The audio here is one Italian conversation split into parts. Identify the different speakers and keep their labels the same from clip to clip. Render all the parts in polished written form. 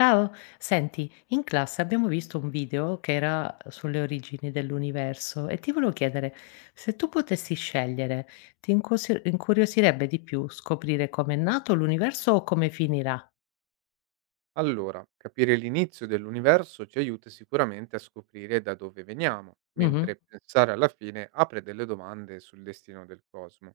Speaker 1: Ciao, senti, in classe abbiamo visto un video che era sulle origini dell'universo e ti volevo chiedere, se tu potessi scegliere, ti incuriosirebbe di più scoprire come è nato l'universo o come finirà?
Speaker 2: Allora, capire l'inizio dell'universo ci aiuta sicuramente a scoprire da dove veniamo,
Speaker 1: Mhm.
Speaker 2: mentre pensare alla fine apre delle domande sul destino del cosmo.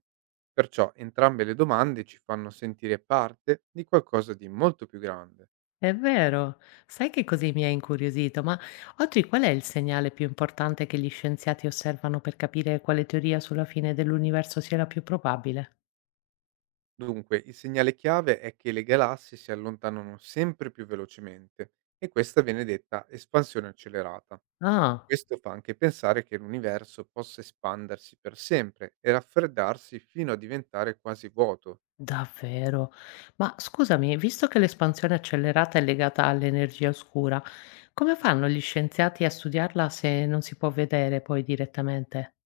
Speaker 2: Perciò entrambe le domande ci fanno sentire parte di qualcosa di molto più grande.
Speaker 1: È vero, sai che così mi ha incuriosito, ma oggi qual è il segnale più importante che gli scienziati osservano per capire quale teoria sulla fine dell'universo sia la più probabile?
Speaker 2: Dunque, il segnale chiave è che le galassie si allontanano sempre più velocemente e questa viene detta espansione accelerata.
Speaker 1: Ah.
Speaker 2: Questo fa anche pensare che l'universo possa espandersi per sempre e raffreddarsi fino a diventare quasi vuoto.
Speaker 1: Davvero? Ma scusami, visto che l'espansione accelerata è legata all'energia oscura, come fanno gli scienziati a studiarla se non si può vedere poi direttamente?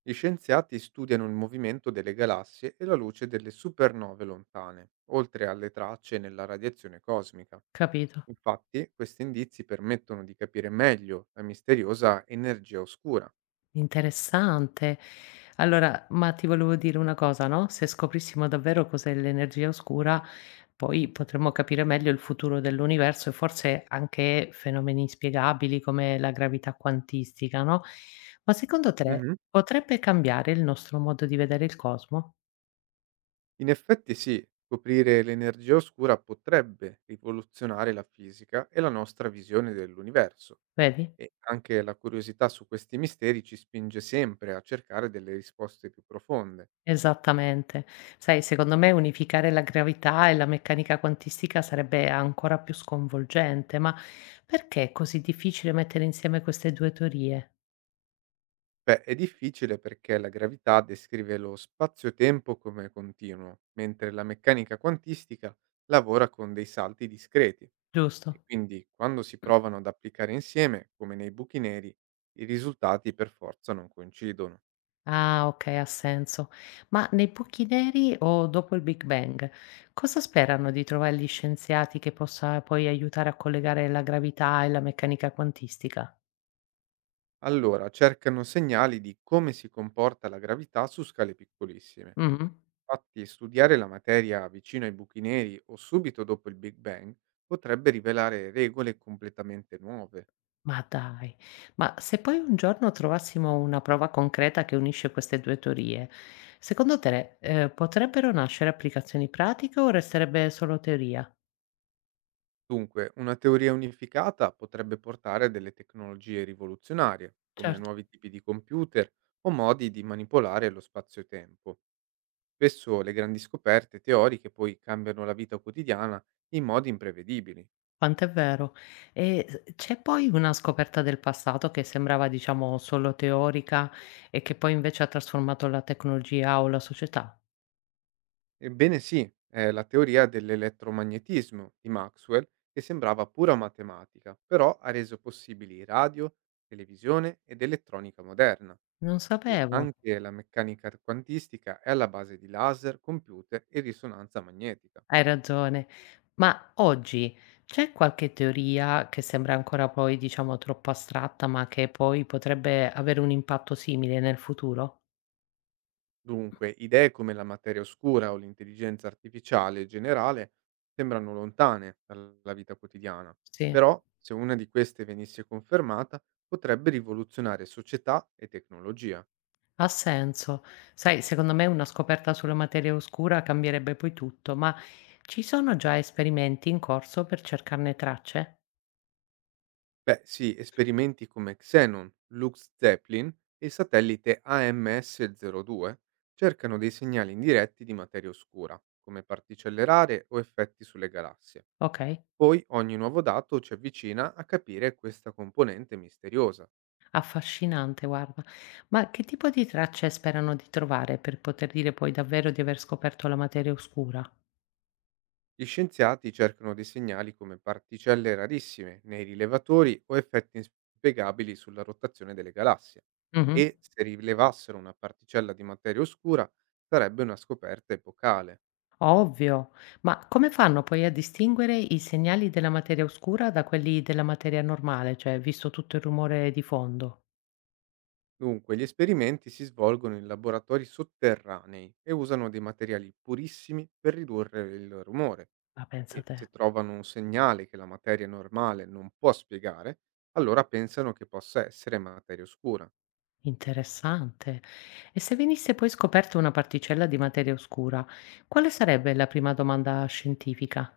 Speaker 2: Gli scienziati studiano il movimento delle galassie e la luce delle supernove lontane, oltre alle tracce nella radiazione cosmica.
Speaker 1: Capito?
Speaker 2: Infatti, questi indizi permettono di capire meglio la misteriosa energia oscura.
Speaker 1: Interessante. Allora, ma ti volevo dire una cosa, no, se scoprissimo davvero cos'è l'energia oscura, poi potremmo capire meglio il futuro dell'universo e forse anche fenomeni inspiegabili come la gravità quantistica, no, ma secondo te
Speaker 2: Mhm.
Speaker 1: potrebbe cambiare il nostro modo di vedere il cosmo?
Speaker 2: In effetti sì, scoprire l'energia oscura potrebbe rivoluzionare la fisica e la nostra visione dell'universo.
Speaker 1: Vedi?
Speaker 2: E anche la curiosità su questi misteri ci spinge sempre a cercare delle risposte più profonde.
Speaker 1: Esattamente. Sai, secondo me unificare la gravità e la meccanica quantistica sarebbe ancora più sconvolgente, ma perché è così difficile mettere insieme queste due teorie?
Speaker 2: Beh, è difficile perché la gravità descrive lo spazio-tempo come continuo, mentre la meccanica quantistica lavora con dei salti discreti e
Speaker 1: Giusto?
Speaker 2: quindi quando si provano ad applicare insieme, come nei buchi neri, i risultati per forza non coincidono.
Speaker 1: Ah, ok, ha senso. Ma nei buchi neri o dopo il Big Bang, cosa sperano di trovare gli scienziati che possa poi aiutare a collegare la gravità e la meccanica quantistica?
Speaker 2: Allora cercano segnali di come si comporta la gravità su scale piccolissime.
Speaker 1: Mhm.
Speaker 2: Infatti, studiare la materia vicino ai buchi neri o subito dopo il Big Bang potrebbe rivelare regole completamente nuove.
Speaker 1: Ma dai, ma se poi un giorno trovassimo una prova concreta che unisce queste 2 teorie, secondo te, potrebbero nascere applicazioni pratiche o resterebbe solo teoria?
Speaker 2: Dunque, una teoria unificata potrebbe portare a delle tecnologie rivoluzionarie, come
Speaker 1: Certo,
Speaker 2: nuovi tipi di computer o modi di manipolare lo spazio-tempo. Spesso le grandi scoperte teoriche poi cambiano la vita quotidiana in modi imprevedibili.
Speaker 1: quanto è vero. E s c'è poi una scoperta del passato che sembrava, diciamo, solo teorica e che poi invece ha trasformato la tecnologia o la società?
Speaker 2: Ebbene sì, è la teoria dell'elettromagnetismo di Maxwell che sembrava pura matematica, però ha reso possibili radio, televisione ed elettronica moderna.
Speaker 1: Non
Speaker 2: E
Speaker 1: sapevo.
Speaker 2: anche la meccanica quantistica è alla base di laser, computer e risonanza magnetica.
Speaker 1: Hai ragione. Ma oggi c'è qualche teoria che sembra ancora poi, diciamo, troppo astratta, ma che poi potrebbe avere un impatto simile nel futuro?
Speaker 2: Dunque, idee come la materia oscura o l'intelligenza artificiale generale sembrano lontane dalla vita quotidiana,
Speaker 1: Sì,
Speaker 2: però se una di queste venisse confermata potrebbe rivoluzionare società e tecnologia.
Speaker 1: ha senso. Sai, secondo me una scoperta sulla materia oscura cambierebbe poi tutto, ma ci sono già esperimenti in corso per cercarne tracce?
Speaker 2: Beh, sì, esperimenti come Xenon, Lux Zeppelin e il satellite AMS-02 cercano dei segnali indiretti di materia oscura, come particelle rare o effetti sulle galassie.
Speaker 1: Ok,
Speaker 2: Poi ogni nuovo dato ci avvicina a capire questa componente misteriosa.
Speaker 1: affascinante, guarda. Ma che tipo di tracce sperano di trovare per poter dire poi davvero di aver scoperto la materia oscura?
Speaker 2: Gli scienziati cercano dei segnali come particelle rarissime nei rilevatori o effetti inspiegabili sulla rotazione delle galassie.
Speaker 1: Mhm.
Speaker 2: E se rilevassero una particella di materia oscura, sarebbe una scoperta epocale.
Speaker 1: Ovvio, ma come fanno poi a distinguere i segnali della materia oscura da quelli della materia normale, cioè visto tutto il rumore di fondo?
Speaker 2: Dunque, gli esperimenti si svolgono in laboratori sotterranei e usano dei materiali purissimi per ridurre il rumore
Speaker 1: Ma pensa
Speaker 2: e
Speaker 1: te,
Speaker 2: se trovano un segnale che la materia normale non può spiegare, allora pensano che possa essere materia oscura.
Speaker 1: interessante. E se venisse poi scoperta una particella di materia oscura, quale sarebbe la prima domanda scientifica?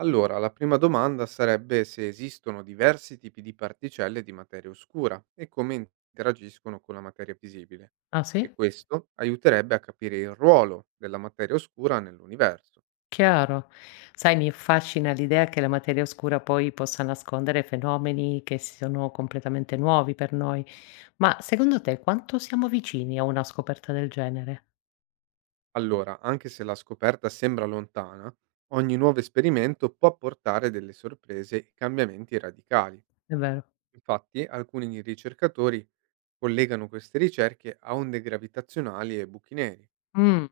Speaker 2: Allora, la prima domanda sarebbe se esistono diversi tipi di particelle di materia oscura e come interagiscono con la materia visibile.
Speaker 1: Ah
Speaker 2: E
Speaker 1: sì?
Speaker 2: questo aiuterebbe a capire il ruolo della materia oscura nell'universo.
Speaker 1: Chiaro. Sai, mi affascina l'idea che la materia oscura poi possa nascondere fenomeni che sono completamente nuovi per noi, ma secondo te quanto siamo vicini a una scoperta del genere?
Speaker 2: Allora, anche se la scoperta sembra lontana, ogni nuovo esperimento può portare delle sorprese e cambiamenti radicali.
Speaker 1: È vero.
Speaker 2: Infatti, alcuni ricercatori collegano queste ricerche a onde gravitazionali e buchi neri.
Speaker 1: Mh.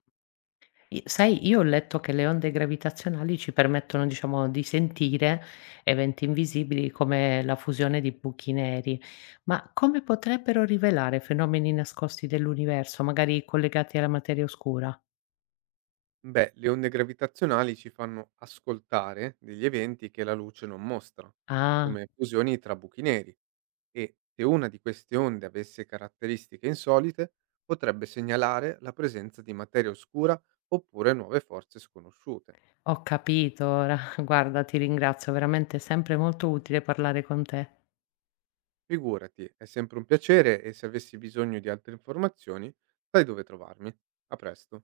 Speaker 1: I sai, io ho letto che le onde gravitazionali ci permettono, diciamo, di sentire eventi invisibili come la fusione di buchi neri, ma come potrebbero rivelare fenomeni nascosti dell'universo, magari collegati alla materia oscura?
Speaker 2: Beh, le onde gravitazionali ci fanno ascoltare degli eventi che la luce non mostra,
Speaker 1: Ah,
Speaker 2: come fusioni tra buchi neri, e se una di queste onde avesse caratteristiche insolite, potrebbe segnalare la presenza di materia oscura oppure nuove forze sconosciute.
Speaker 1: ho capito ora. Guarda, ti ringrazio, veramente è sempre molto utile parlare con te.
Speaker 2: Figurati, è sempre un piacere e se avessi bisogno di altre informazioni, sai dove trovarmi. A presto.